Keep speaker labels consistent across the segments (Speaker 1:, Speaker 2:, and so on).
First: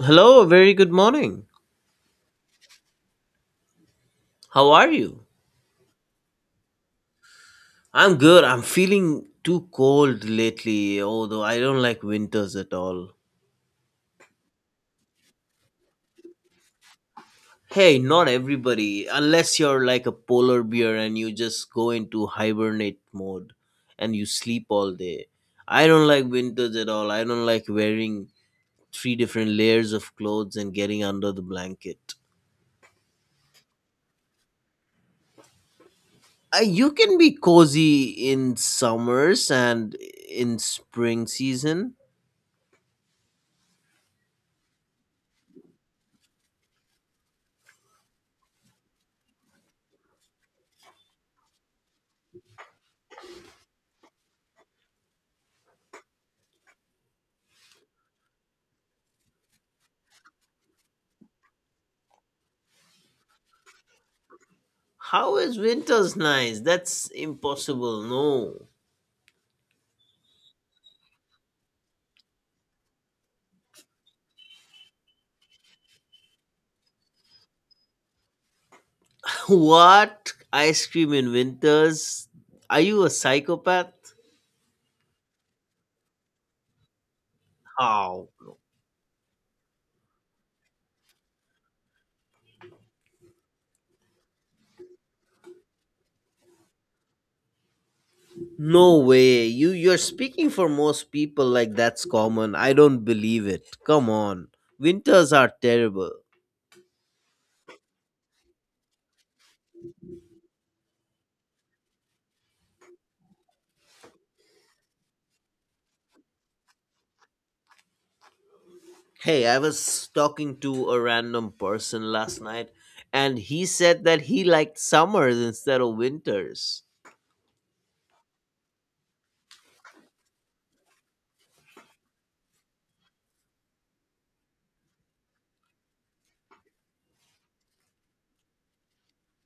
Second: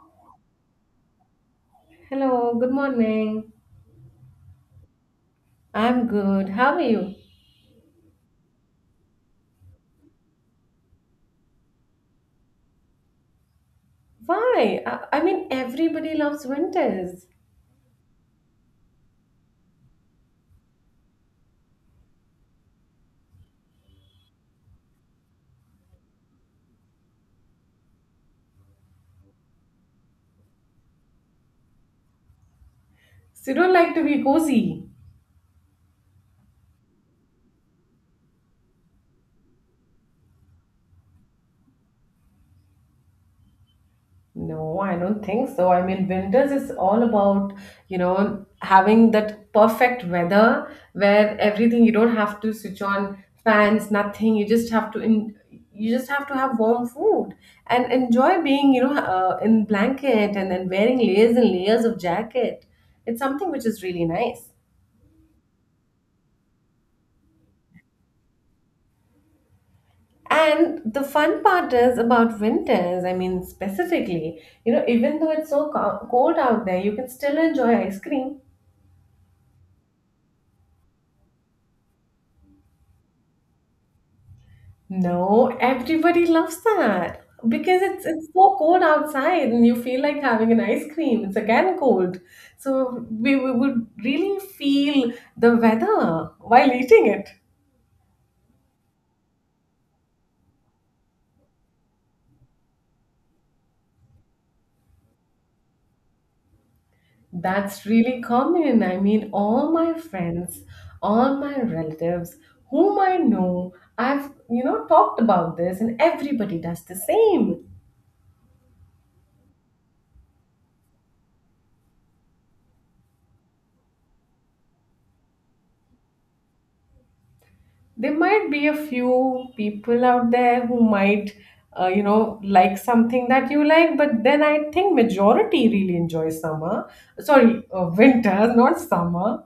Speaker 1: Hello, very good morning.
Speaker 2: Hello, good morning.
Speaker 1: How are you?
Speaker 2: I'm good. How are you?
Speaker 1: I'm good. I'm feeling too cold lately, although I don't like winters at all.
Speaker 2: Why? I mean, everybody loves winters.
Speaker 1: Hey, not everybody, unless you're like a polar bear and you just go into hibernate mode and you sleep all day. I don't like winters at all. I don't like wearing three different layers of clothes and getting under the blanket.
Speaker 2: So you don't like to be cozy?
Speaker 1: You can be cozy in summers and in spring season.
Speaker 2: No, I don't think so. I mean, winters is all about, you know, having that perfect weather where everything you don't have to switch on fans, nothing. You just have to in, you just have to have warm food and enjoy being, in blanket and then wearing layers and layers of jacket. It's something which is really nice.
Speaker 1: How is winter's nice? That's impossible. No.
Speaker 2: And the fun part is about winters, I mean, specifically, you know, even though it's so cold out there, you can still enjoy ice cream.
Speaker 1: What? Ice cream in winters? Are you a psychopath?
Speaker 2: No, everybody loves that because it's
Speaker 1: How?
Speaker 2: so cold outside and you feel like having an ice cream. It's again cold. So we would really feel the weather while eating it.
Speaker 1: No way. You're speaking for most people, like that's common. I don't believe it. Come on. Winters are terrible.
Speaker 2: That's really common. I mean, all my friends, all my relatives, whom I know, I've, you know, talked about this, and everybody does the same.
Speaker 1: Hey, I was talking to a random person last night, and he said that he liked summers instead of winters.
Speaker 2: There might be a few people out there who might, you know, like something that you like, but then I think majority really enjoy summer. Sorry, winter, not summer.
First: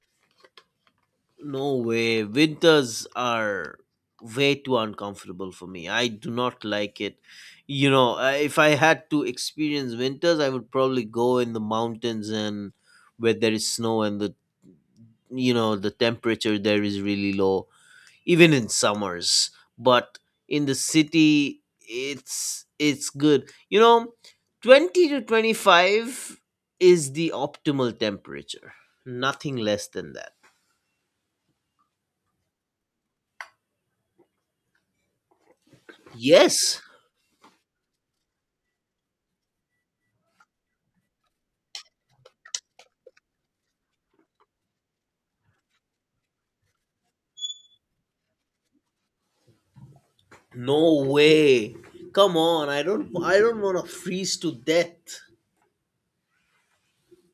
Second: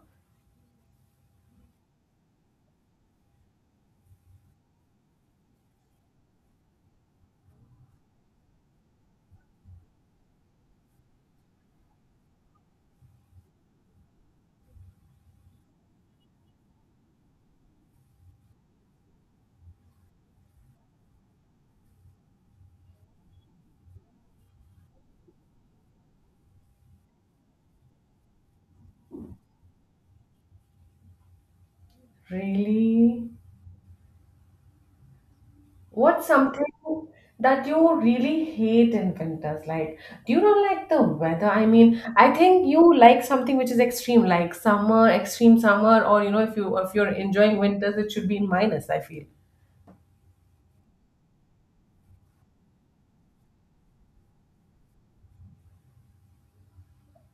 Speaker 1: No way. Winters are way too uncomfortable for me. I do not like it. You know, if I had to experience winters, I would probably go in the mountains and where there is snow, and the you know the temperature there is really low, even in summers. But in the city, it's good. You know, 20 to 25 is the optimal temperature. Nothing less than that.
Speaker 2: Really? What's something
Speaker 1: Yes.
Speaker 2: that you really hate in winters? Like, do you not like the weather? I mean, I think you like something which is extreme, like summer, extreme summer, or you know, if you if you're enjoying winters, it should be in minus, I feel.
Speaker 1: No way. Come on, I don't want to freeze to death.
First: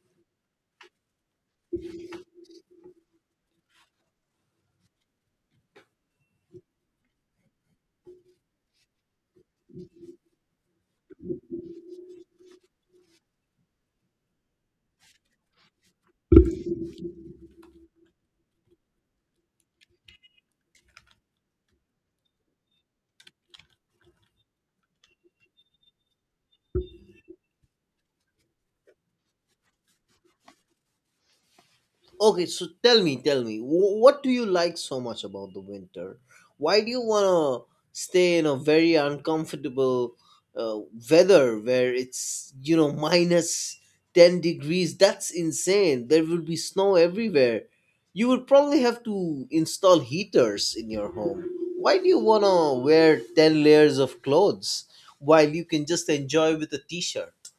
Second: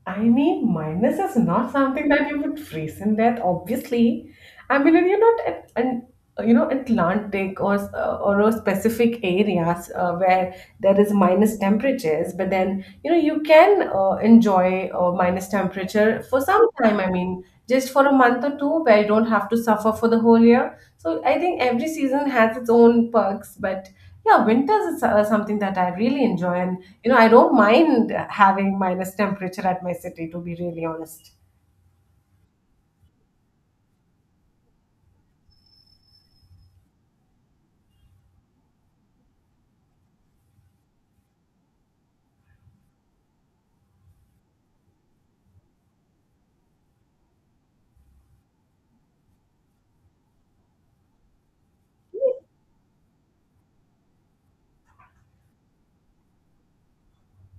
Speaker 2: I mean, minus is not something that you would freeze in death, obviously. I mean, and you're not at an you know Atlantic or or a specific areas where there is minus temperatures, but then you know you can enjoy minus temperature for some time. I mean, just for a month or two, where you don't have to suffer for the whole year. So I think every season has its own perks, but yeah, winters is something that I really enjoy, and you know, I don't mind having minus temperature at my city, to be really honest.
Speaker 1: Okay, so tell me, what do you like so much about the winter? Why do you want to stay in a very uncomfortable uh, weather where it's, minus 10 degrees? That's insane. There will be snow everywhere. You would probably have to install heaters in your home. Why do you want to wear 10 layers of clothes while you can just enjoy with a t shirt?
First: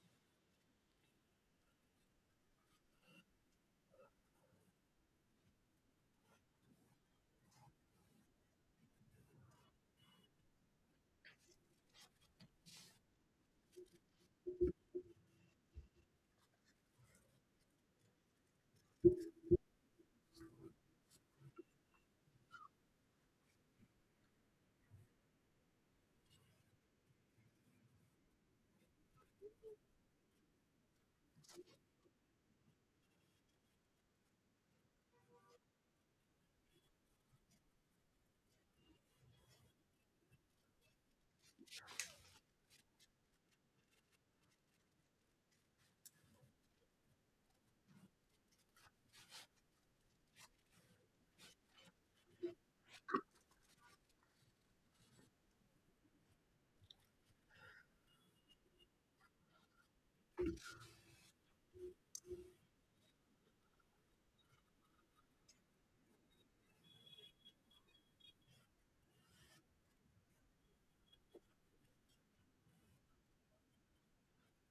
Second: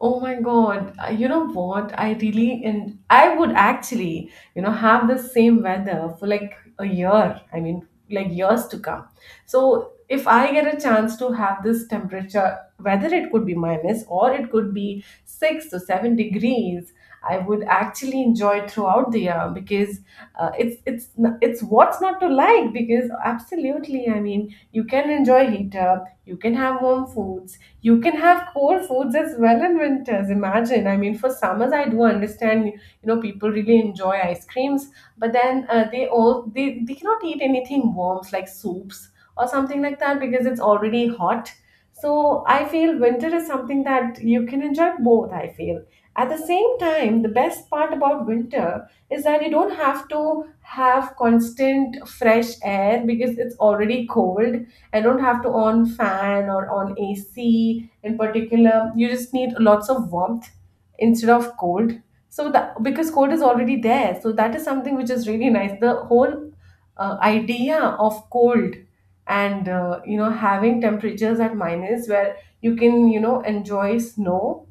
Speaker 2: Oh my God. You know what? I really and I would actually, you know, have the same weather for like a year. I mean, like years to come. So if I get a chance to have this temperature, whether it could be minus or it could be 6 to 7 degrees, I would actually enjoy it throughout the year because it's what's not to like because absolutely, I mean, you can enjoy heat up, you can have warm foods, you can have cold foods as well in winters. Imagine, I mean for summers I do understand, you know, people really enjoy ice creams, but then they cannot eat anything warm like soups or something like that because it's already hot. So I feel winter is something that you can enjoy both, I feel. At the same time, the best part about winter is that you don't have to have constant fresh air because it's already cold. I don't have to on fan or on AC in particular. You just need lots of warmth instead of cold, so that because cold is already there, so that is something which is really nice. The whole idea of cold and you know having temperatures at minus where you can you know enjoy snow.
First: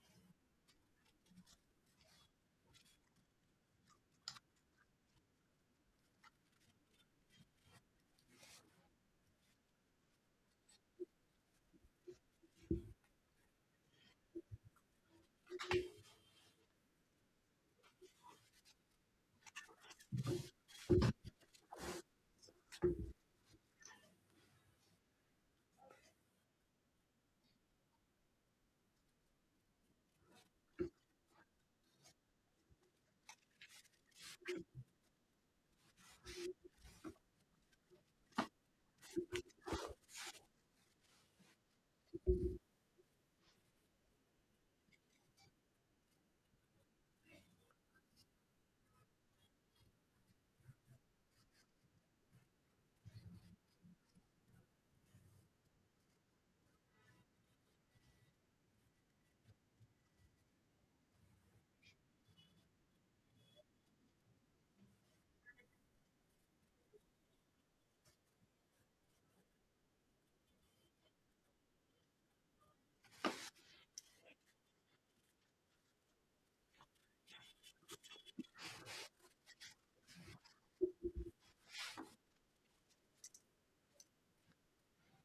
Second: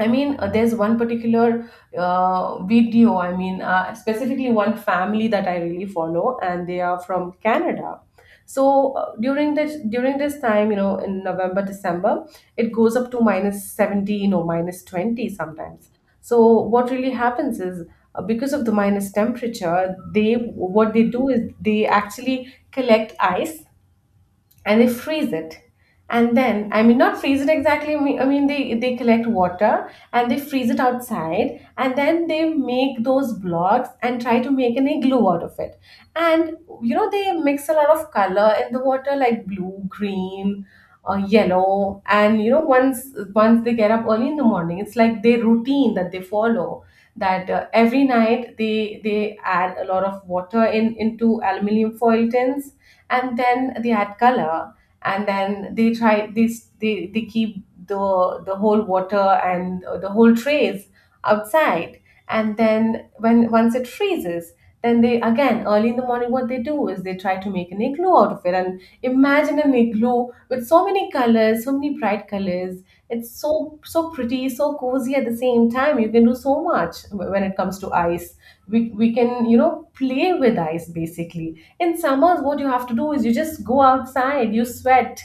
Speaker 2: I mean, there's one particular video, I mean, specifically one family that I really follow, and they are from Canada. So during this time, you know, in November, December, it goes up to minus 17 or minus 20 sometimes. So what really happens is because of the minus temperature, they what they do is they actually collect ice and they freeze it. And then I mean not freeze it exactly, I mean, they collect water and they freeze it outside and then they make those blocks and try to make an igloo out of it. And you know they mix a lot of color in the water like blue, green, yellow. And you know once once they get up early in the morning, it's like their routine that they follow, that every night they add a lot of water in into aluminum foil tins, and then they add color, and then they keep the whole water and the whole trays outside, and then when once it freezes, then they again early in the morning what they do is they try to make an igloo out of it. And imagine an igloo with so many colors, so many bright colors. It's so so pretty, so cozy. At the same time, you can do so much when it comes to ice. We can you know play with ice basically. In summers, what you have to do is you just go outside, you sweat,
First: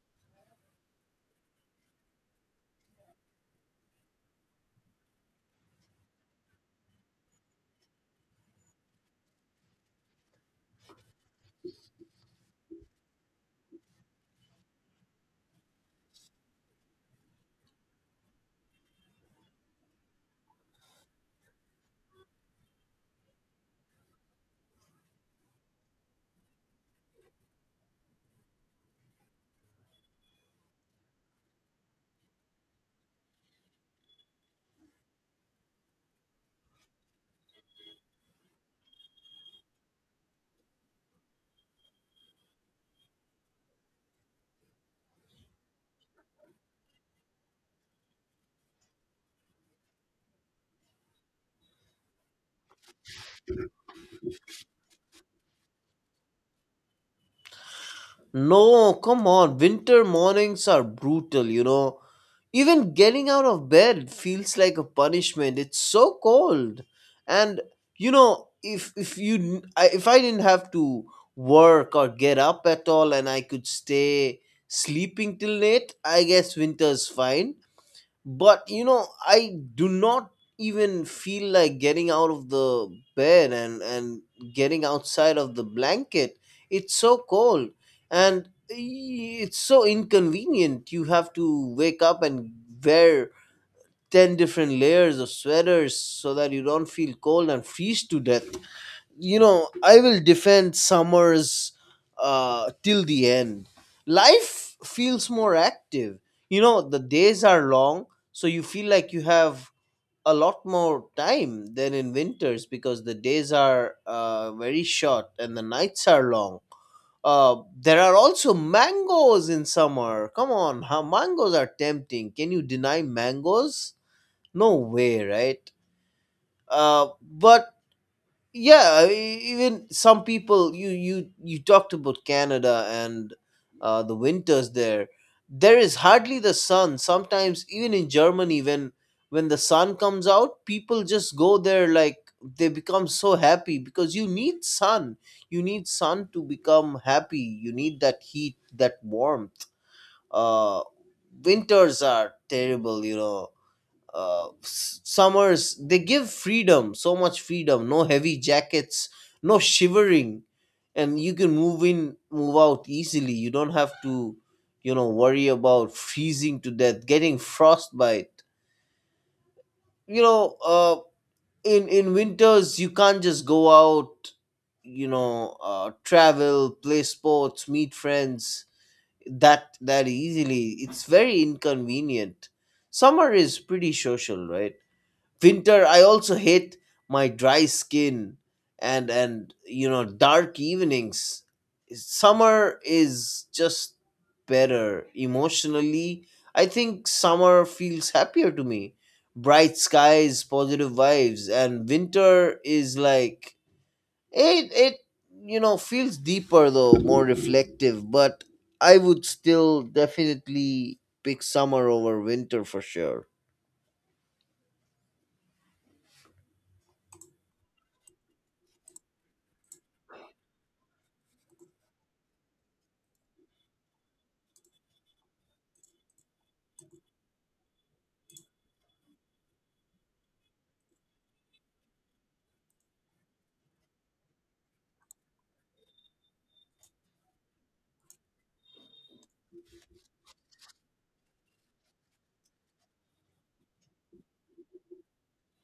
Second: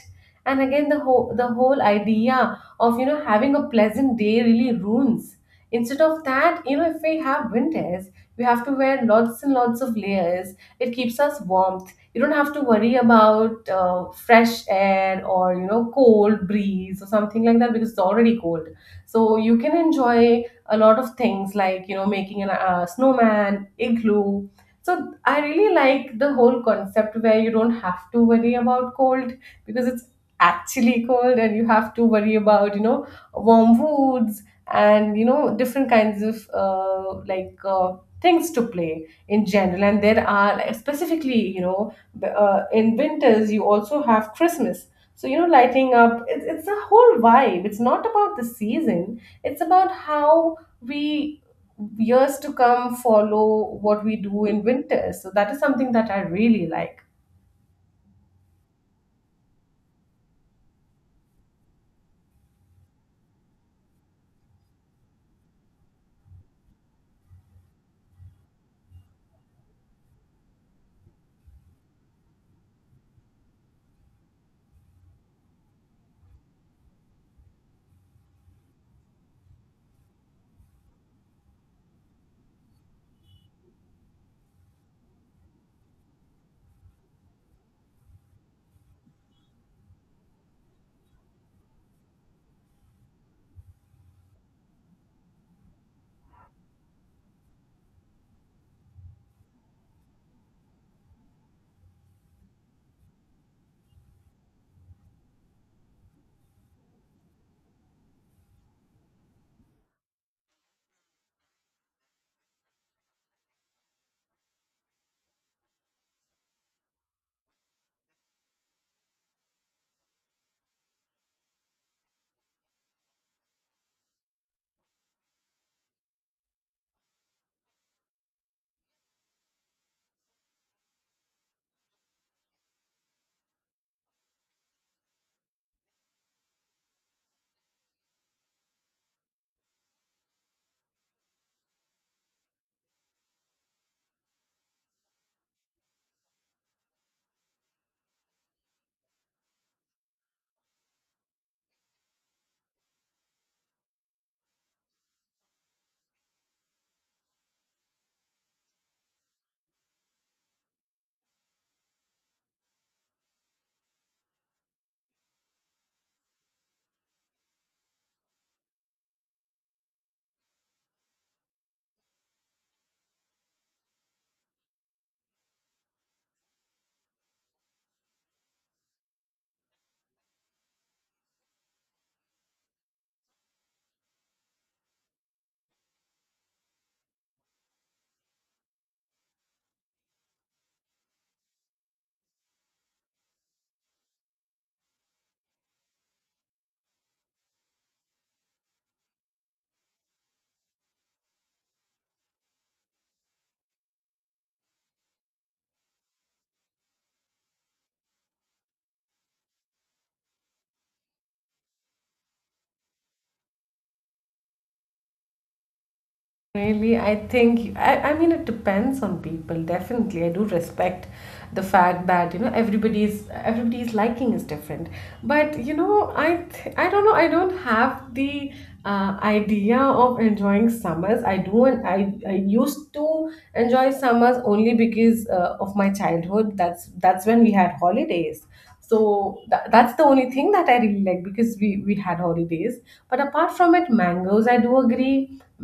Speaker 2: and again the whole idea of you know having a pleasant day really ruins. Instead of that, you know, if we have winters, we have to wear lots and lots of layers. It keeps us warmth. You don't have to worry about fresh air or you know cold breeze or something like that because it's already cold. So you can enjoy a lot of things like you know making a snowman, igloo. So I really like the whole concept where you don't have to worry about cold because it's actually cold, and you have to worry about, you know, warm foods and, you know, different kinds of things to play in general. And there are like, specifically, you know, in winters, you also have Christmas. So, you know, lighting up, it's a whole vibe. It's not about the season. It's about how we years to come follow what we do in winter. So that is something that I really like.
Speaker 1: No, come on. Winter mornings are brutal, you know. Even getting out of bed feels like a punishment. It's so cold. And you know, if I didn't have to work or get up at all and I could stay sleeping till late, I guess winter's fine. But you know, I do not even feel like getting out of the bed and getting outside of the blanket. It's so cold, and it's so inconvenient. You have to wake up and wear 10 different layers of sweaters so that you don't feel cold and freeze to death. You know, I will defend summers till the end. Life feels more active. You know, the days are long, so you feel like you have a lot more time than in winters, because the days are very short and the nights are long. There are also mangoes in summer. Come on, how mangoes are tempting. Can you deny mangoes? No way, right? But yeah, even some people, you talked about Canada and the winters there. There is hardly the sun. Sometimes even in Germany, when the sun comes out, people just go there like they become so happy, because you need sun. You need sun to become happy. You need that heat, that warmth. uh winters are terrible, you know. Summers, they give freedom, so much freedom. No heavy jackets, no shivering, and you can move in, move out easily. You don't have to, worry about freezing to death, getting frostbite. You know, in winters you can't just go out, travel, play sports, meet friends that easily. It's very inconvenient. Summer is pretty social, right? Winter, I also hate my dry skin and dark evenings. Summer is just better emotionally. I think summer feels happier to me. Bright skies, positive vibes. And winter is like, it feels deeper, though more reflective. But I would still definitely pick summer over winter for sure.
Speaker 2: Really, I think, I mean, it depends on people, definitely. I do respect the fact that, you know, everybody's liking is different. But, you know, I don't know, I don't have the idea of enjoying summers. I do, and I used to enjoy summers only because of my childhood. That's when we had holidays. So that's the only thing that I really like because we had holidays. But apart from it, mangoes, I do agree.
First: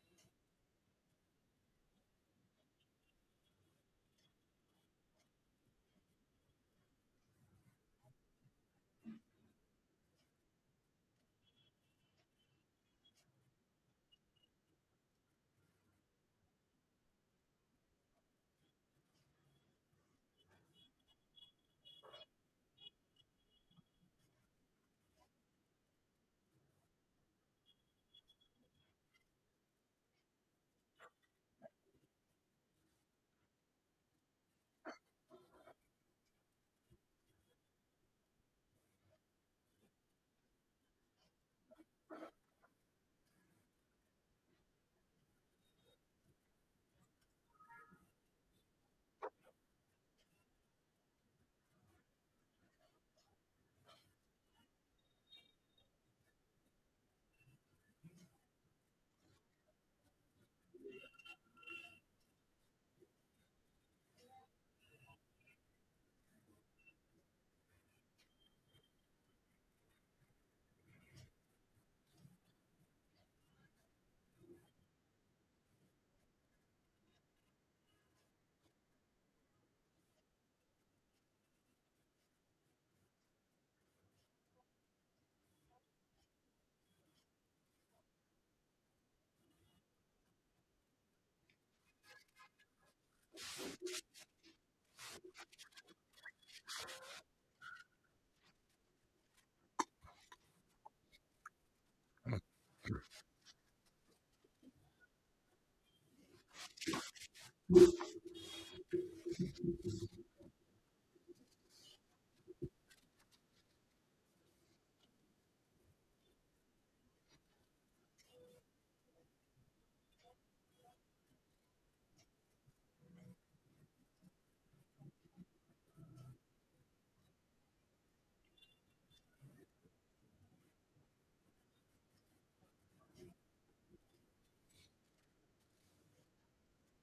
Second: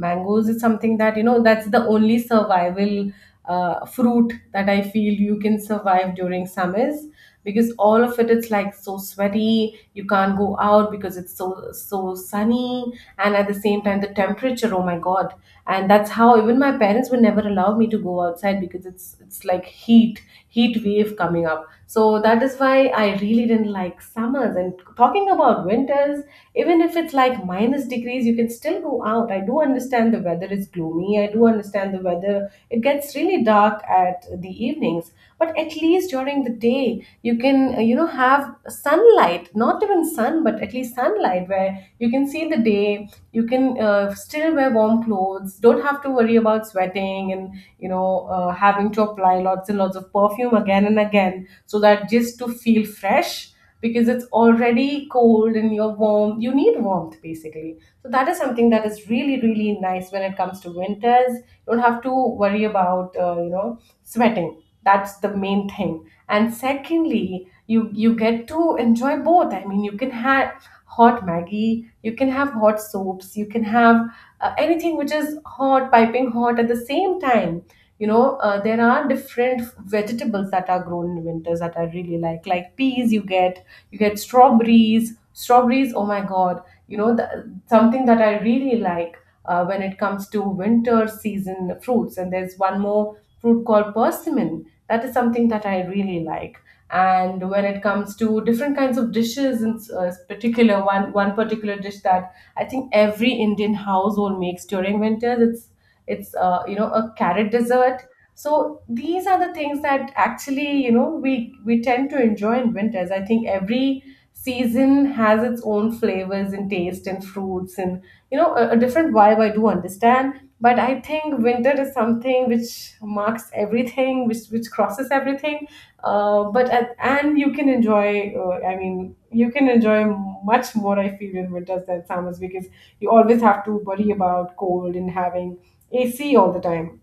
Speaker 2: Mangoes is something that, you know, that's the only survival fruit that I feel you can survive during summers, because all of it is like so sweaty. You can't go out because it's so so sunny. And at the same time, the temperature, oh my God. And that's how even my parents would never allow me to go outside because it's like heat, heat wave coming up. So that is why I really didn't like summers. And talking about winters, even if it's like minus degrees, you can still go out. I do understand the weather is gloomy. I do understand the weather. It gets really dark at the evenings, but at least during the day, you can you know have sunlight. Not even sun, but at least sunlight where you can see the day. You can still wear warm clothes. Don't have to worry about sweating and you know having to apply lots and lots of perfume again and again so that just to feel fresh, because it's already cold and you're warm. You need warmth basically. So that is something that is really really nice when it comes to winters. You don't have to worry about you know sweating. That's the main thing. And secondly, you get to enjoy both. I mean, you can have hot maggie, you can have hot soaps, you can have anything which is hot, piping hot. At the same time, you know, there are different vegetables that are grown in winters that I really like peas. You get you get strawberries, strawberries, oh my God. You know, the, something that I really like, when it comes to winter season fruits. And there's one more fruit called persimmon, that is something that I really like. And when it comes to different kinds of dishes in particular, one particular dish that I think every Indian household makes during winters, it's you know a carrot dessert. So these are the things that actually, you know, we tend to enjoy in winters. I think every season has its own flavors and taste and fruits and you know a different vibe. I do understand, but I think winter is something which marks everything, which crosses everything. But at, and you can enjoy. I mean, you can enjoy much more. I feel in winters than summers, because you always have to worry about cold and having AC all the time.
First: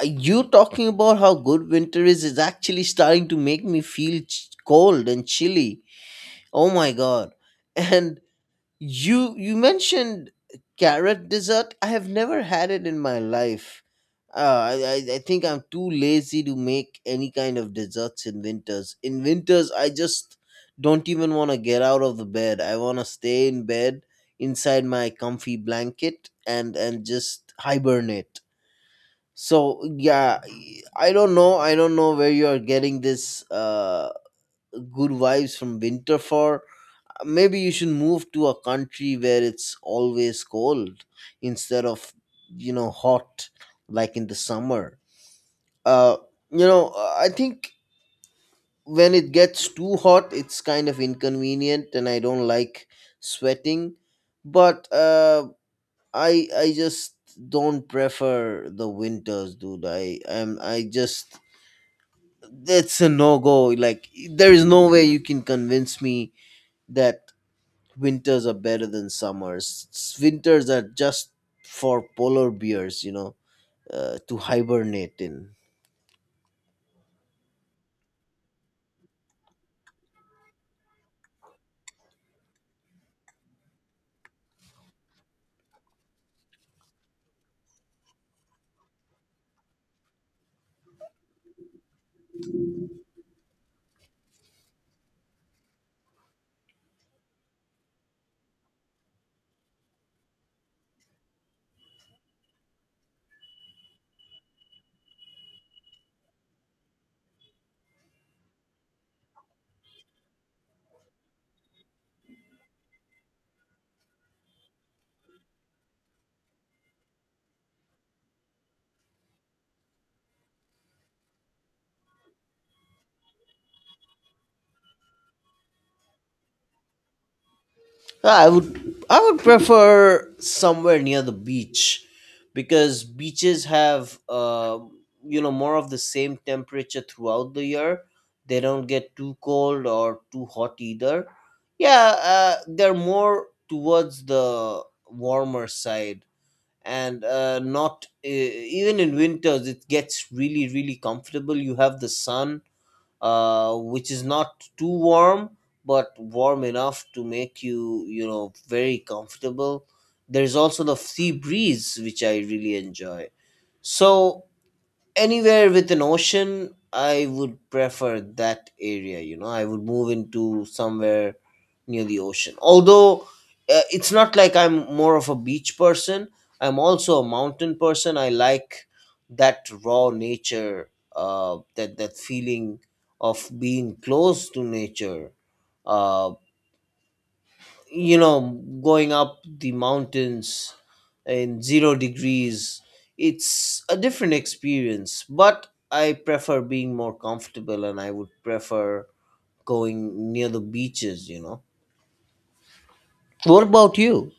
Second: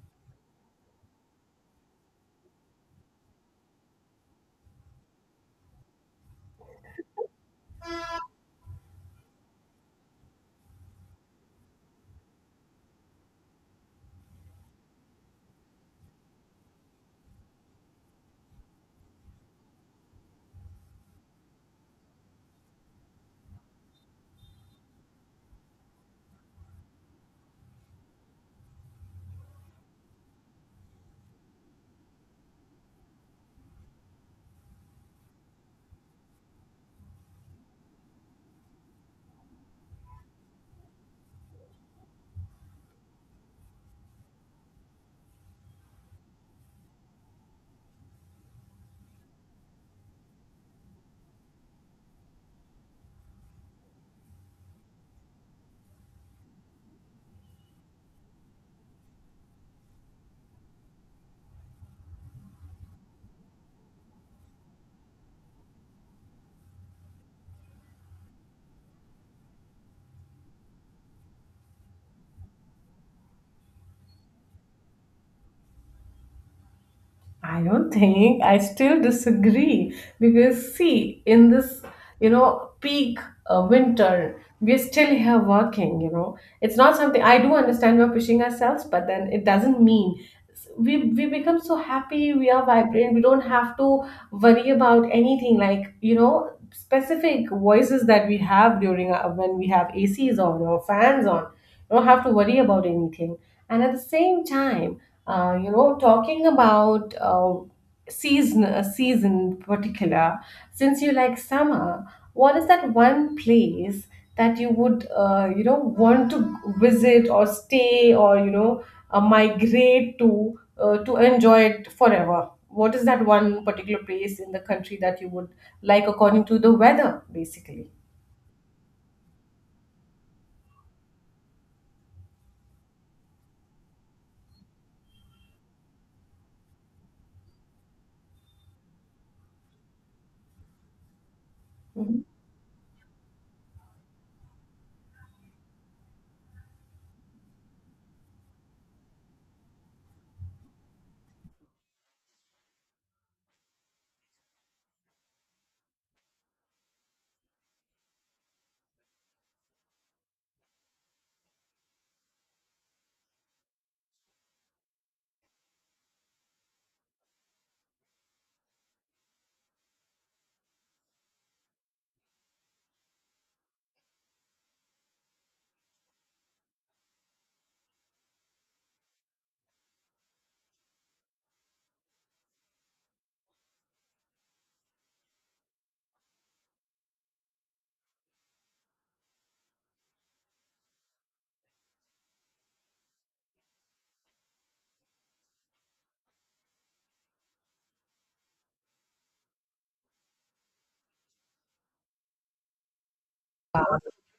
Speaker 1: You talking about how good winter is actually starting to make me feel cold and chilly. Oh my god. And you mentioned carrot dessert. I have never had it in my life. I think I'm too lazy to make any kind of desserts in winters. In winters, I just don't even want to get out of the bed. I want to stay in bed inside my comfy blanket and just hibernate. So yeah, I don't know. I don't know where you are getting this good vibes from winter for. Maybe you should move to a country where it's always cold, instead of, hot, like in the summer. Uh, you know, I think when it gets too hot, it's kind of inconvenient, and I don't like sweating. But I just don't prefer the winters, dude. I am I just that's a no go. Like, there is no way you can convince me that winters are better than summers. Winters are just for polar bears, you know, to hibernate in.
Speaker 2: I don't think. I still disagree because, see, in this, you know, peak winter we're still here working, you know. It's not something, I do understand, we're pushing ourselves, but then it doesn't mean we become so happy. We are vibrant, we don't have to worry about anything, like, you know, specific voices that we have when we have ACs on or fans on. You don't have to worry about anything. And at the same time, you know, talking about season a season in particular, since you like summer, what is that one place that you would, want to visit or stay, or migrate to, to enjoy it forever? What is that one particular place in the country that you would like, according to the weather, basically?
Speaker 1: I would prefer somewhere near the beach, because beaches have, more of the same temperature throughout the year. They don't get too cold or too hot either. Yeah,
Speaker 2: Mm-hmm.
Speaker 1: they're more towards the warmer side and not, even in winters it gets really really comfortable. You have the sun which is not too warm, but warm enough to make you, you know very comfortable. There's also the sea breeze which I really enjoy. So anywhere with an ocean, I would prefer that area. You know, I would move into somewhere near the ocean, although it's not like I'm more of a beach person. I'm also a mountain person. I like that raw nature, that feeling of being close to nature. Uh, you know, going up the mountains in 0 degrees, it's a different experience, but I prefer being more comfortable, and I would prefer going near the beaches. You know, what about you?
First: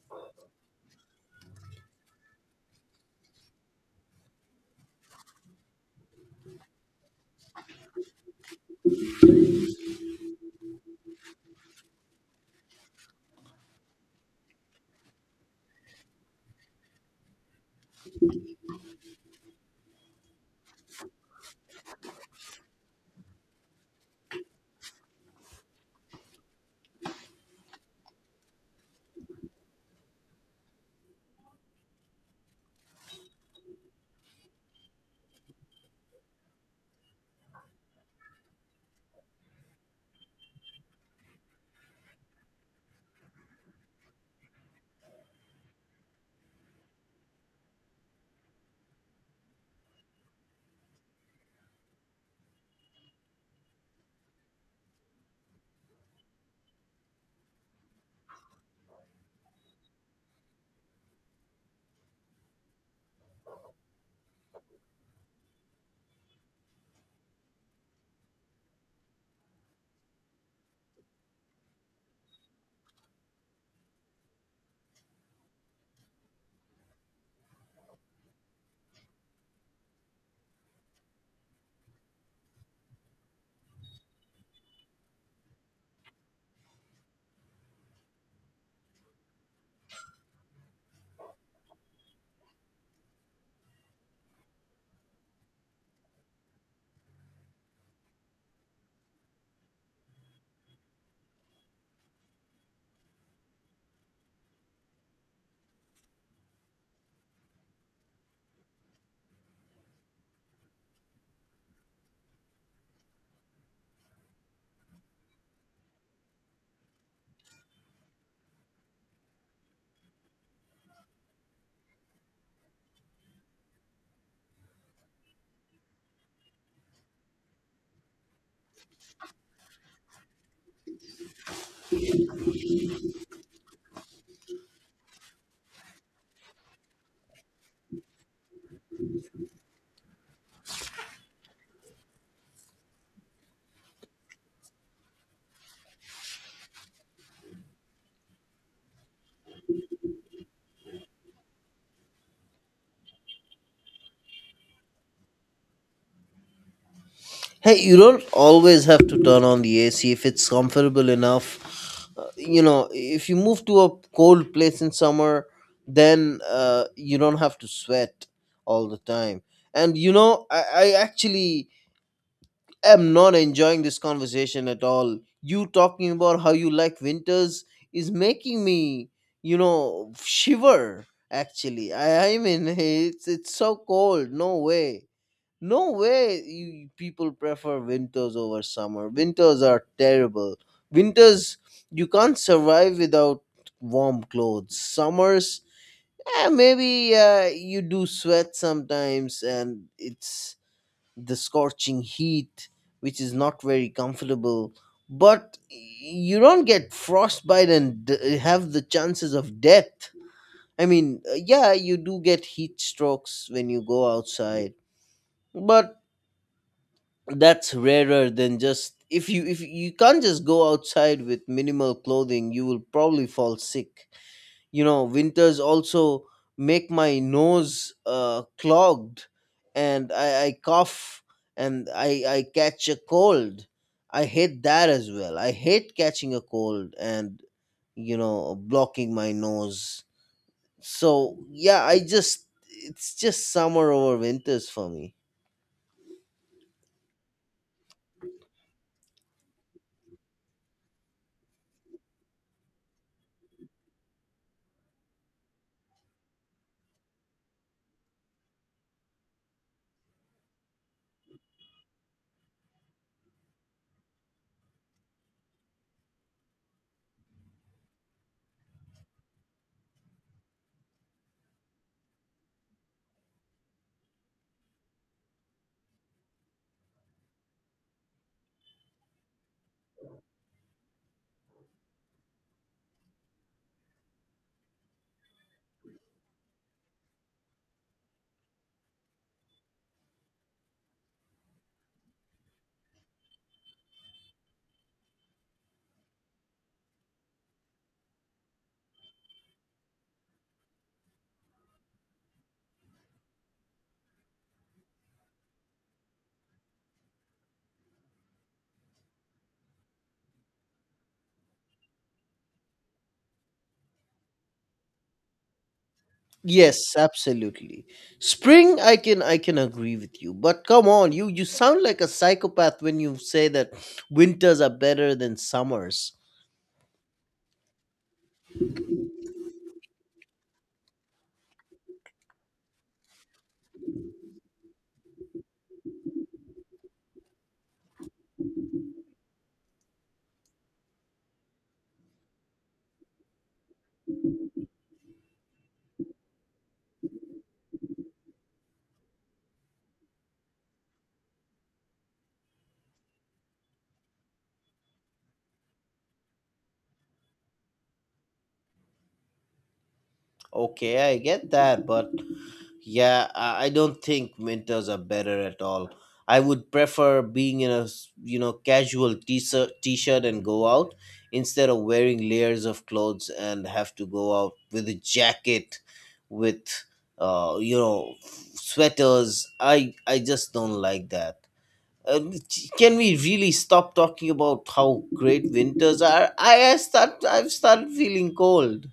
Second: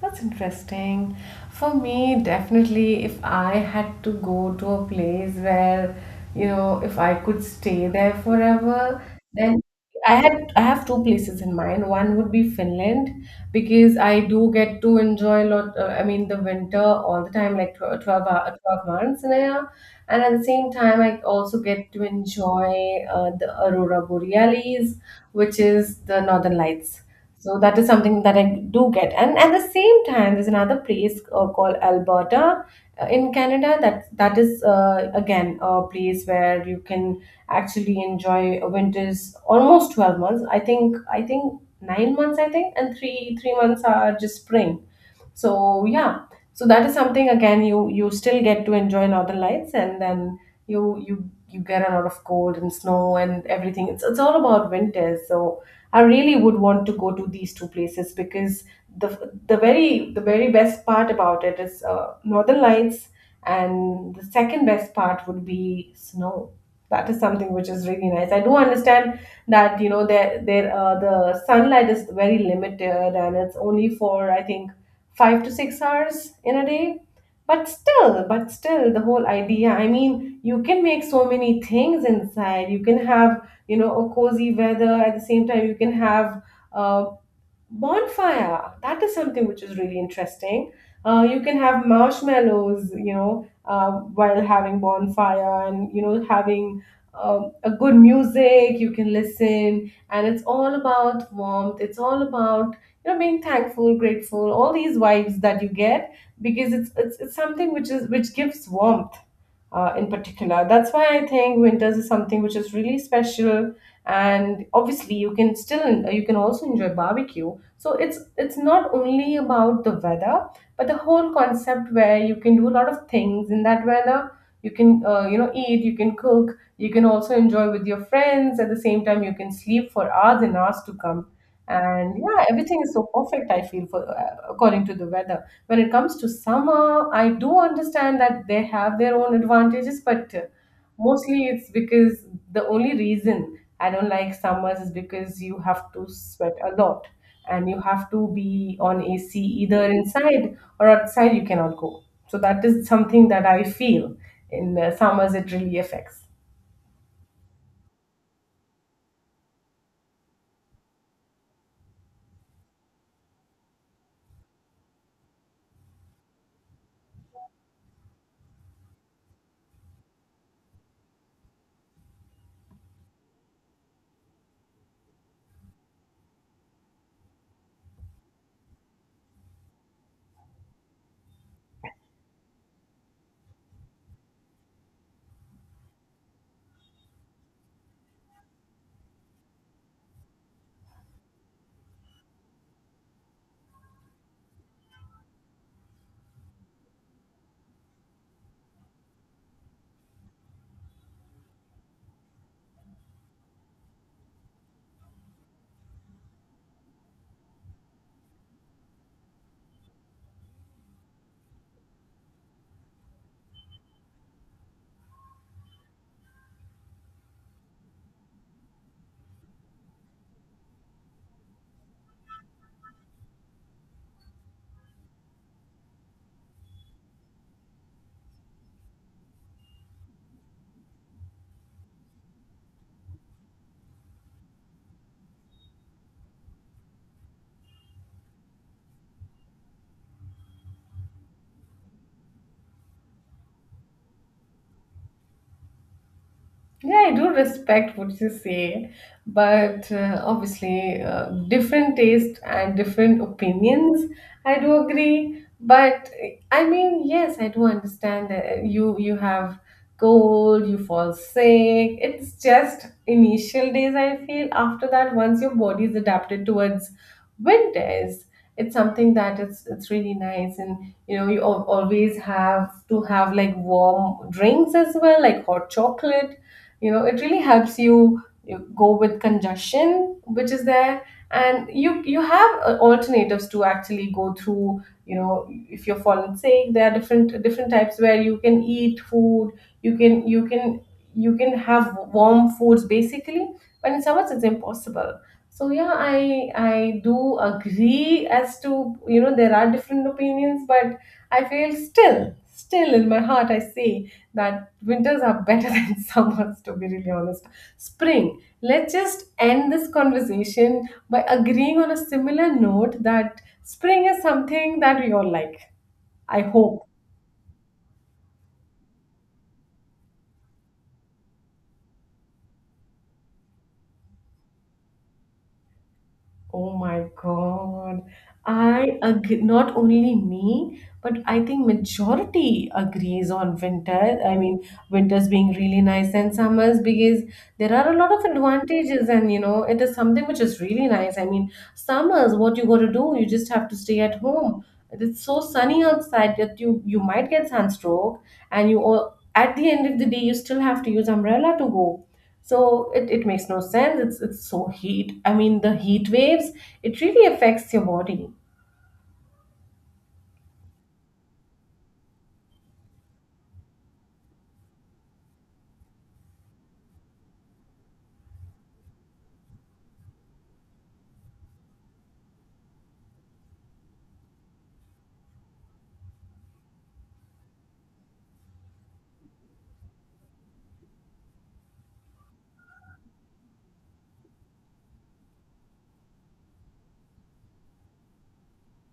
Speaker 2: That's interesting. For me, definitely, if I had to go to a place where, you know, if I could stay there forever, then I have two places in mind. One would be Finland, because I do get to enjoy a lot. I mean, the winter all the time, like 12 months in a year, and at the same time, I also get to enjoy the aurora borealis, which is the Northern Lights. So that is something that I do get. And at the same time, there's another place called Alberta, in Canada. That is, again, a place where you can actually enjoy winters almost 12 months. I think 9 months, I think, and three months are just spring. So yeah, so that is something. Again, you still get to enjoy Northern Lights, and then you get a lot of cold and snow and everything. It's all about winters. So I really would want to go to these two places, because the very best part about it is, Northern Lights, and the second best part would be snow. That is something which is really nice. I do understand that, the sunlight is very limited and it's only for, I think, 5 to 6 hours in a day. But still, the whole idea, I mean, you can make so many things inside. You can have, a cozy weather. At the same time, you can have a bonfire. That is something which is really interesting. You can have marshmallows, while having bonfire, and having a good music you can listen, and it's all about warmth. It's all about, being thankful, grateful, all these vibes that you get, because it's something which is which gives warmth, in particular. That's why I think winters is something which is really special. And obviously, you can also enjoy barbecue. So it's not only about the weather, but the whole concept, where you can do a lot of things in that weather. You can, eat, you can cook, you can also enjoy with your friends. At the same time, you can sleep for hours and hours to come. And yeah, everything is so perfect, I feel, for according to the weather. When it comes to summer, I do understand that they have their own advantages, but, mostly it's because the only reason I don't like summers is because you have to sweat a lot, and you have to be on AC either inside or outside, you cannot go. So that is something that I feel in summers, it really affects.
Speaker 1: Hey, you don't always have to turn on the AC if it's comfortable enough. You know, if you move to a cold place in summer, then you don't have to sweat all the time. And you know, I actually am not enjoying this conversation at all. You talking about how you like winters is making me, shiver. Actually, I mean, it's so cold. No way, no way. You people prefer winters over summer. Winters are terrible. Winters, you can't survive without warm clothes. Summers, maybe you do sweat sometimes, and it's the scorching heat, which is not very comfortable. But you don't get frostbite and have the chances of death. I mean, yeah, you do get heat strokes when you go outside, but that's rarer than just, if you can't just go outside with minimal clothing, you will probably fall sick. You know, winters also make my nose clogged, and I cough, and I catch a cold. I hate that as well. I hate catching a cold and, blocking my nose. So yeah, I just it's just summer over winters for me.
Speaker 2: Yeah, I do respect what you say, but, obviously, different taste and different opinions. I do agree, but, I mean, yes, I do understand that you have cold, you fall sick. It's just initial days, I feel. After that, once your body is adapted towards winters, it's something that it's really nice. And, you know, you always have to have, like, warm drinks as well, like hot chocolate. You know, it really helps you go with congestion which is there. And you have, alternatives to actually go through, you know, if you're fallen sick. There are different types where you can eat food. You can, you can have warm foods basically. But in summers, it's impossible. So yeah, I do agree as to, there are different opinions, but I feel, still, in my heart, I say that winters are better than summers, to be really honest. Spring, let's just end this conversation by agreeing on a similar note that spring is something that we all like, I hope.
Speaker 1: Yes, absolutely. Spring, I can agree with you, but come on, you sound like a psychopath when you say that winters are better than summers.
Speaker 2: Oh my God. I agree. Not only me, but I think majority agrees on winter. I mean, winters being really nice, and summers, because there are a lot of advantages. And, it is something which is really nice. I mean, summers, what you got to do, you just have to stay at home. It's so sunny outside that you might get sunstroke, and you all, at the end of the day, you still have to use umbrella to go. So it makes no sense. It's so heat, I mean, the heat waves, it really affects your body.
Speaker 1: Okay, I get that, but yeah, I don't think winters are better at all. I would prefer being in a you know, casual t-shirt and go out, instead of wearing layers of clothes and have to go out with a jacket, with uh you know sweaters. I just don't like that. Um, can we really stop talking about how great winters are? I've started feeling cold.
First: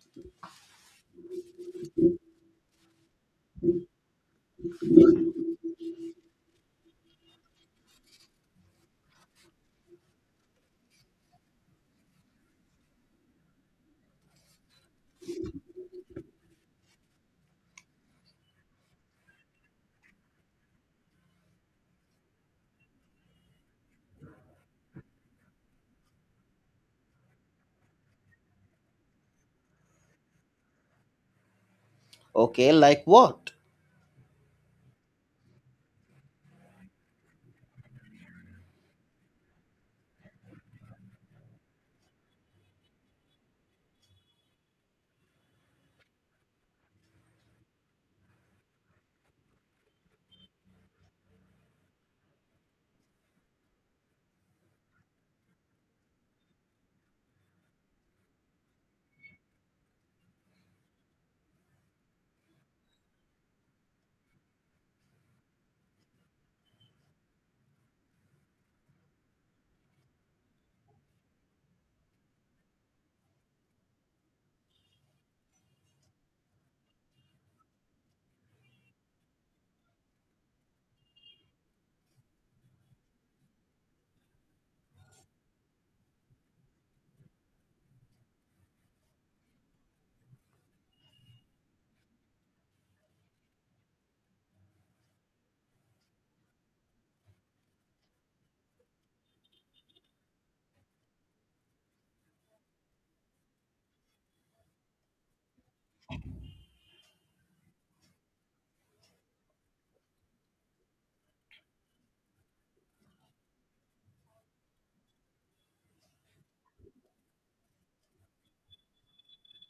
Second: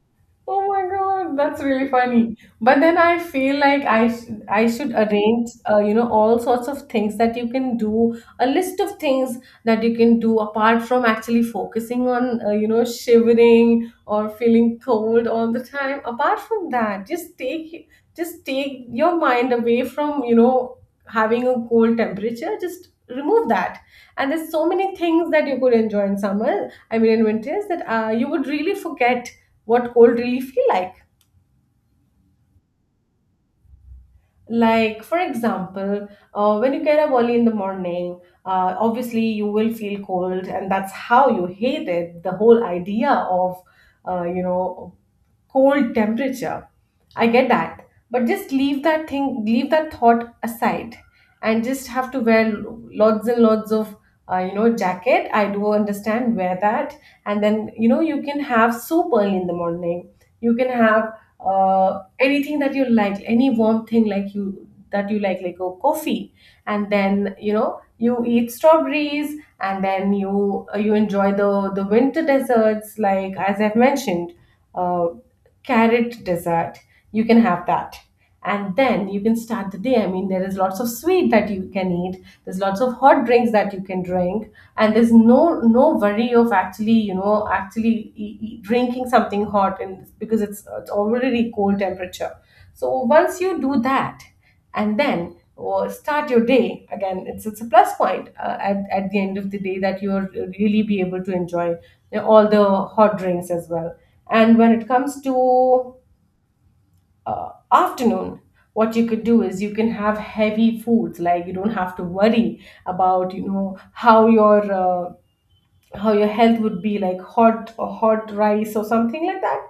Speaker 2: Oh my God, that's really funny. But then I feel like I should arrange, all sorts of things that you can do, a list of things that you can do, apart from actually focusing on, shivering or feeling cold all the time. Apart from that, just take your mind away from, having a cold temperature. Just remove that. And there's so many things that you could enjoy in summer, I mean, in winters, that you would really forget what cold really feel like.
Speaker 1: Okay, like what?
Speaker 2: Like, for example, when you get up early in the morning, obviously, you will feel cold, and that's how you hate it, the whole idea of, uh, you know, cold temperature. I get that. But just leave that thing, leave that thought aside, and just have to wear lots and lots of, jacket. I do understand, wear that. And then, you can have soup early in the morning. You can have, uh, anything that you like, any warm thing, like you that you like a coffee. And then, you eat strawberries, and then you enjoy the winter desserts, like, as I've mentioned, uh, carrot dessert. You can have that, and then you can start the day. I mean, there is lots of sweet that you can eat, there's lots of hot drinks that you can drink. And there's no worry of actually, drinking something hot, and because it's already cold temperature. So once you do that, and then, or start your day again, it's a plus point, at the end of the day, that you'll really be able to enjoy, all the hot drinks as well. And when it comes to, afternoon, what you could do is you can have heavy foods, like you don't have to worry about, how your, how your health would be, like hot, or hot rice or something like that.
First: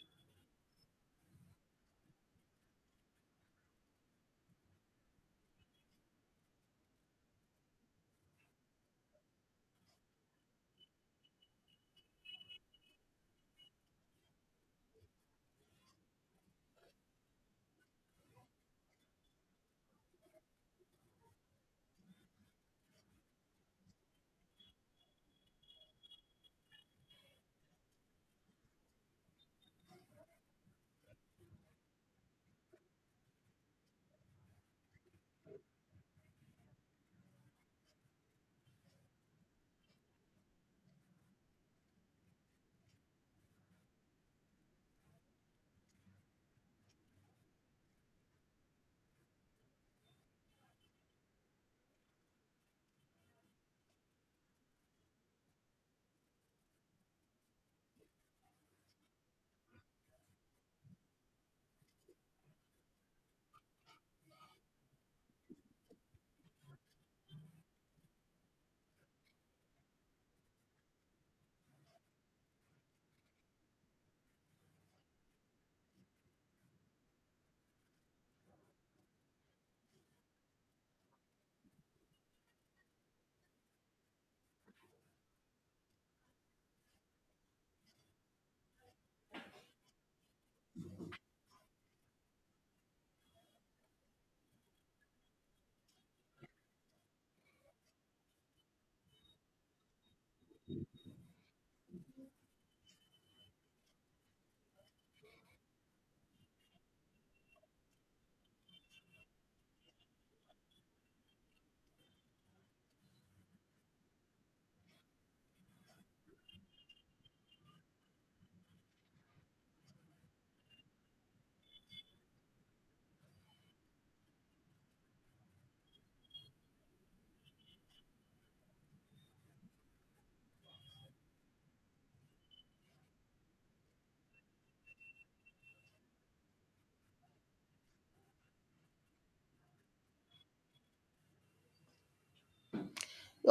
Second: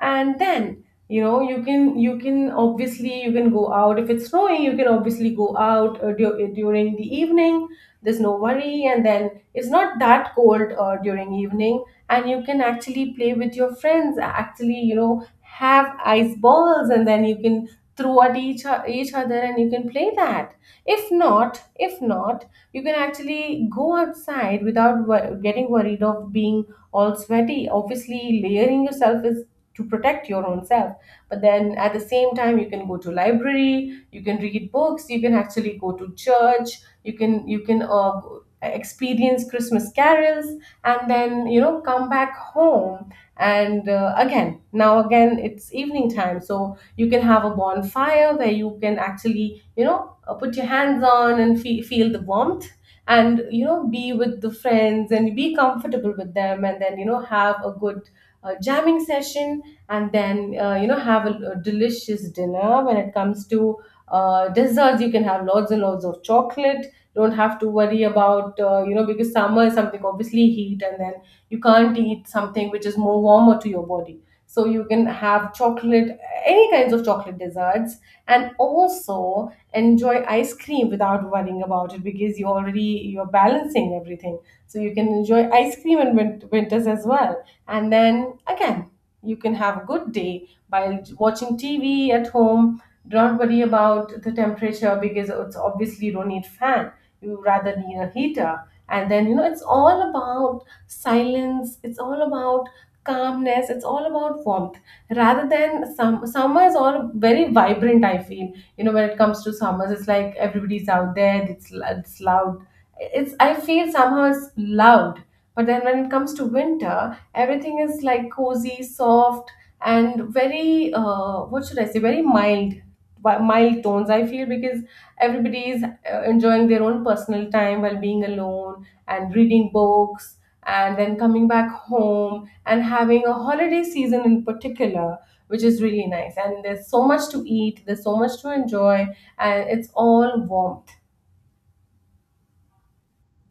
Speaker 2: And then, you can, you can obviously you can go out. If it's snowing, you can obviously go out, during the evening. There's no worry, and then it's not that cold, during evening. And you can actually play with your friends, actually, have ice balls, and then you can throw at each other, and you can play that. If not, you can actually go outside without getting worried of being all sweaty. Obviously, layering yourself is to protect your own self. But then at the same time, you can go to library, you can read books, you can actually go to church. You can experience Christmas carols, and then, come back home. And, again, it's evening time, so you can have a bonfire, where you can actually, you know put your hands on, and feel the warmth, and, be with the friends, and be comfortable with them, and then, have a good, jamming session. And then, have a delicious dinner. When it comes to, desserts, you can have lots and lots of chocolate. Don't have to worry about, because summer is something, obviously heat, and then you can't eat something which is more warmer to your body. So you can have chocolate, any kinds of chocolate desserts, and also Enjoy ice cream without worrying about it because you're balancing everything, so you can enjoy ice cream in winters as well. And then again, you can have a good day by watching TV at home. Do not worry about the temperature, because it's obviously you don't need fan. You rather need a heater. And then it's all about silence. It's all about calmness. It's all about warmth. Rather than some summer is all very vibrant, I feel. You know, when it comes to summers, it's like everybody's out there. It's loud. It's, I feel, somehow it's loud. But then when it comes to winter, everything is like cozy, soft, and very, what should I say, very mild, mild tones, I feel, because everybody is enjoying their own personal time while being alone and reading books, and then coming back home and having a holiday season in particular, which is really nice. And there's so much to eat, there's so much to enjoy, and it's all warmth.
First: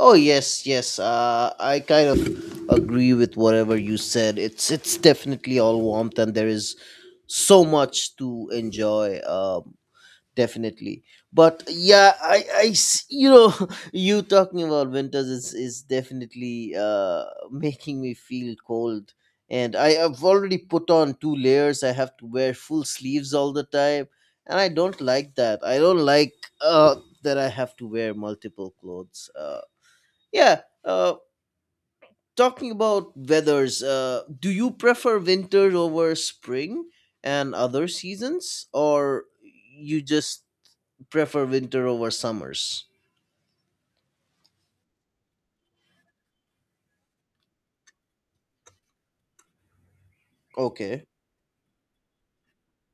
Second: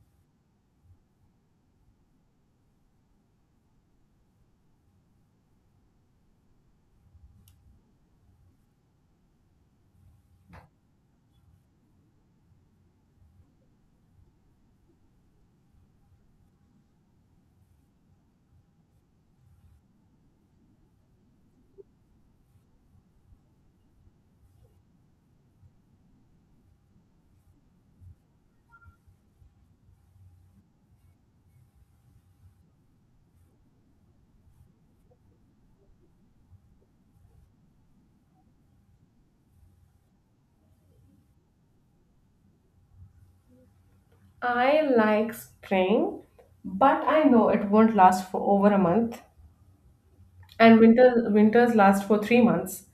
Speaker 1: Oh yes, yes. I kind of agree with whatever you said. It's definitely all warmth, and there is so much to enjoy. Definitely. But yeah, I s- you know, you talking about winters is definitely making me feel cold, and I have already put on two layers. I have to wear full sleeves all the time, and I don't like that. I don't like uh that I have to wear multiple clothes. Yeah. Talking about weathers, do you prefer winters over spring and other seasons, or you just prefer winter over summers?
Speaker 2: I like spring, but I know it won't last for over a month. And
Speaker 1: Okay.
Speaker 2: winters last for 3 months.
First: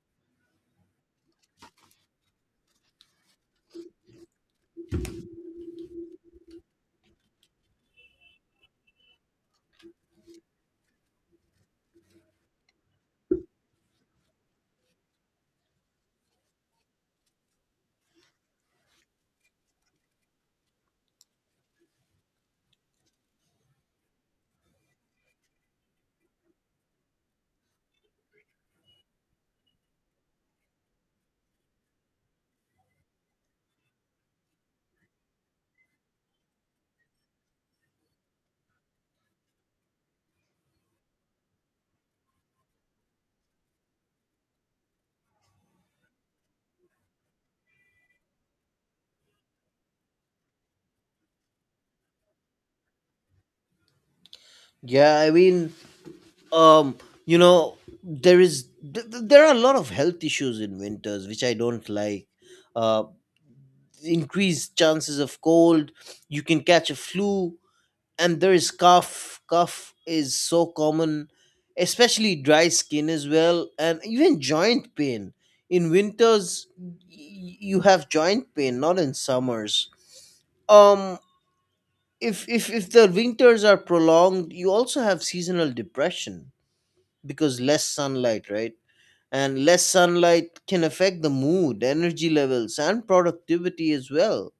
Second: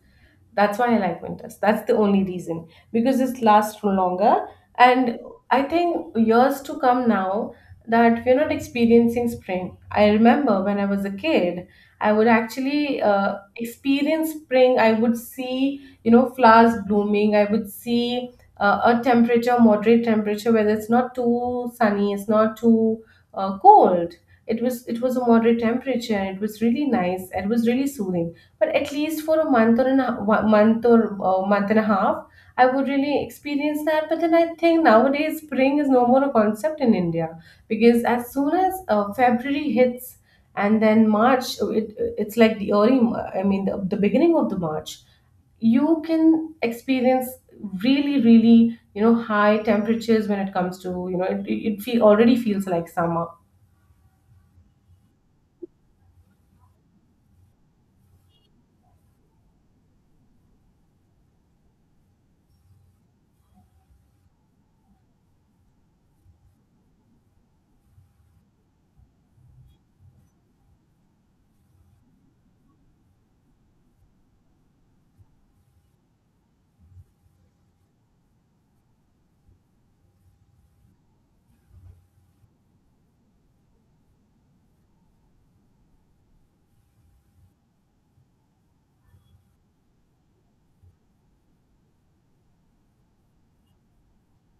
Speaker 2: That's why I like winters. That's the only reason, because it lasts for longer. And I think years to come now that we're not experiencing spring. I remember when I was a kid, I would actually experience spring. I would see, flowers blooming. I would see a temperature, moderate temperature, whether it's not too sunny, it's not too cold. It was a moderate temperature, it was really nice, it was really soothing, but at least for a month or one month or month and a half I would really experience that. But then I think nowadays spring is no more a concept in India, because as soon as February hits and then March, it's like the early, I mean, the beginning of the March, you can experience really really, high temperatures. When it comes to, already feels like summer.
Speaker 1: Yeah, I mean, um, you know, there is th- th- there are a lot of health issues in winters which I don't like. Uh, Increased chances of cold. You can catch a flu. And there is cough. Cough is so common, especially dry skin as well, and even joint pain. In winters, you have joint pain, not in summers. um if the winters are prolonged, you also have seasonal depression, because less sunlight, right? And less sunlight can affect the mood, energy levels and productivity as well.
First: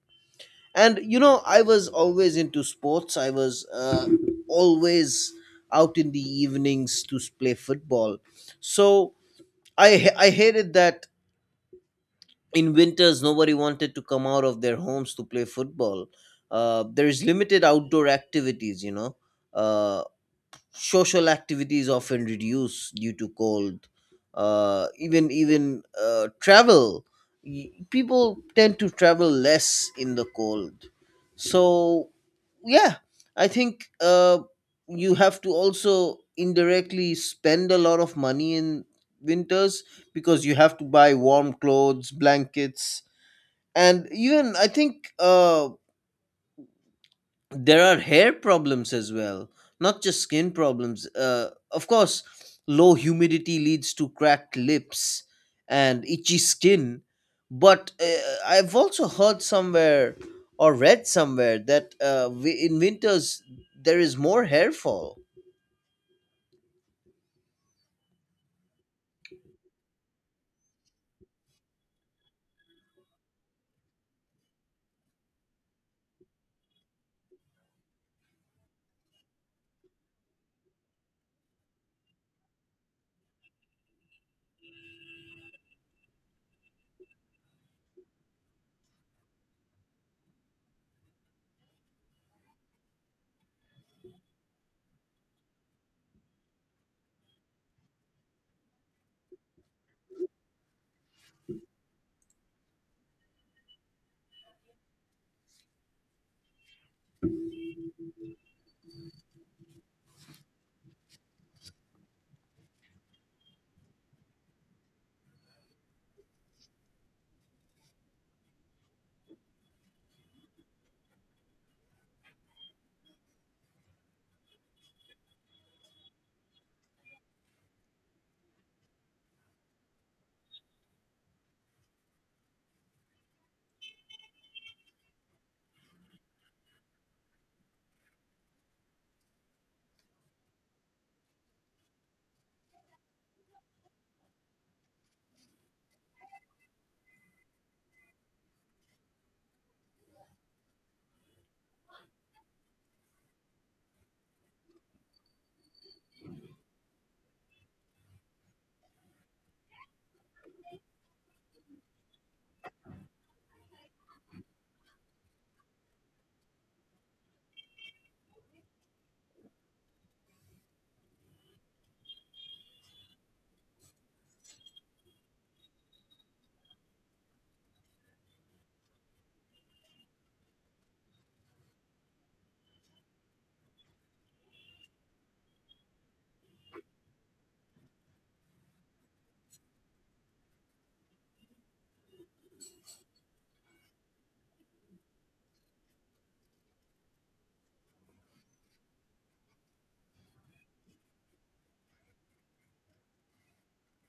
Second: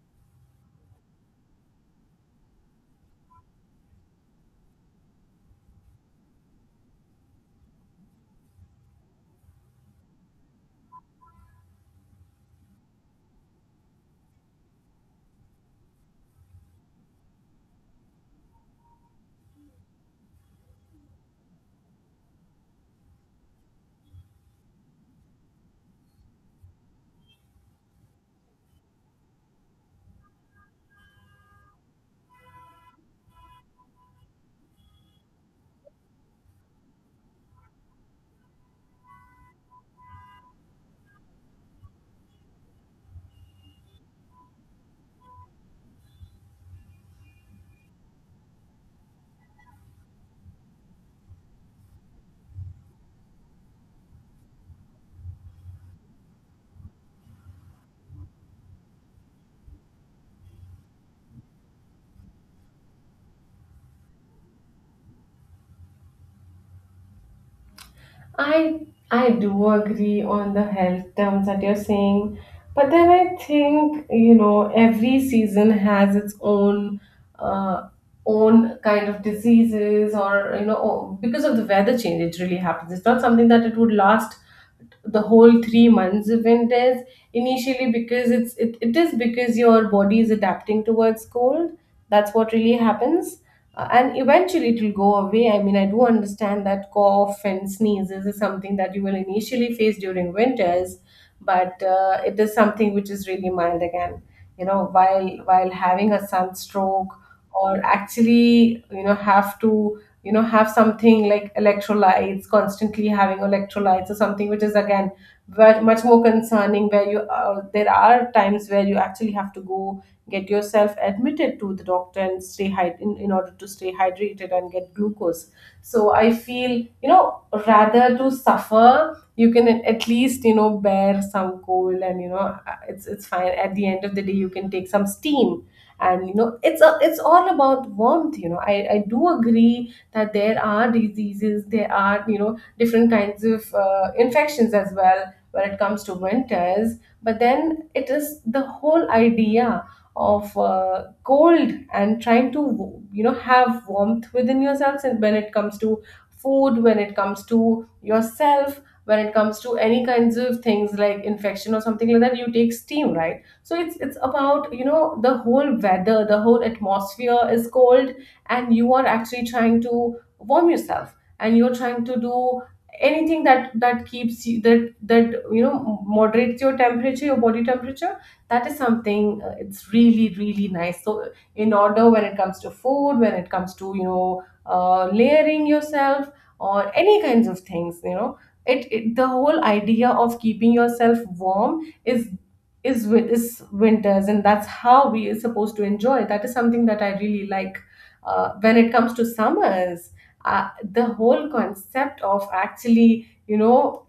Speaker 1: And you know, I was always into sports. I was always out in the evenings to play football. So I hated that in winters nobody wanted to come out of their homes to play football. There is limited outdoor activities, uh, social activities often reduce due to cold. Even travel, people tend to travel less in the cold. So yeah, I think you have to also indirectly spend a lot of money in winters, because you have to buy warm clothes, blankets. And even, I think there are hair problems as well, not just skin problems. Of course, low humidity leads to cracked lips and itchy skin. But I've also heard somewhere or read somewhere that in winters there is more hair fall.
Speaker 2: I I do agree on the health terms that you're saying, but then I think, every season has its uh, own kind of diseases, or because of the weather change, it really happens. It's not something that it would last the whole 3 months. Even it is initially, because it is because your body is adapting towards cold. That's what really happens. And eventually it will go away. I mean, I do understand that cough and sneezes is something that you will initially face during winters, but it is something which is really mild again, while having a sunstroke, or actually, have to, have something like electrolytes, constantly having electrolytes or something, which is again much more concerning, where you, there are times where you actually have to go get yourself admitted to the doctor and stay in order to stay hydrated and get glucose. So I feel, you know rather to suffer, you can at least, bear some cold. And it's fine. At the end of the day you can take some steam, and, it's all about warmth. You know, I do agree that there are diseases, there are, different kinds of infections as well when it comes to winters, but then it is the whole idea of cold and trying to, have warmth within yourselves. And when it comes to food, when it comes to yourself, when it comes to any kinds of things like infection or something like that, you take steam, right? So it's about, the whole weather, the whole atmosphere is cold, and you are actually trying to warm yourself, and you're trying to do anything that that keeps you, that moderates your temperature, your body temperature. That is something, it's really really nice. So in order, when it comes to food, when it comes to, layering yourself or any kinds of things, it, it the whole idea of keeping yourself warm is winters, and that's how we are supposed to enjoy. That is something that I really like. When it comes to summers, the whole concept of actually,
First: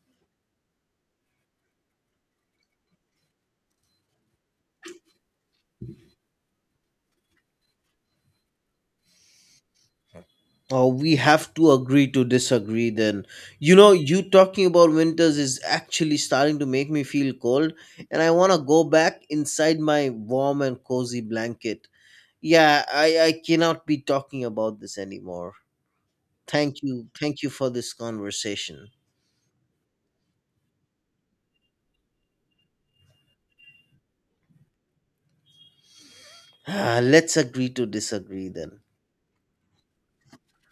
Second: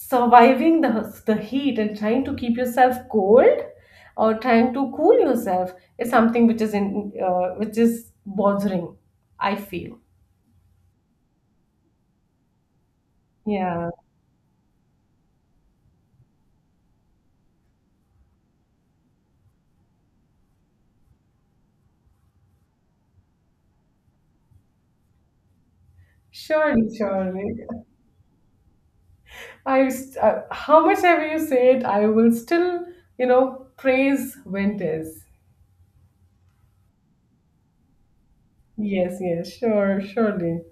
Speaker 2: surviving the heat and trying to keep yourself cold, or trying to cool yourself, is something which is bothering, I feel.
Speaker 1: Oh, we have to agree to disagree then. You
Speaker 2: Yeah.
Speaker 1: know, you talking about winters is actually starting to make me feel cold, and I want to go back inside my warm and cozy blanket. Yeah, I cannot be talking about this anymore. Thank
Speaker 2: Surely,
Speaker 1: you. Thank you
Speaker 2: surely.
Speaker 1: for this conversation.
Speaker 2: How much ever you say it, I will still, praise winters.
Speaker 1: Ah, let's agree to disagree then.
Speaker 2: Yes, yes, sure, surely.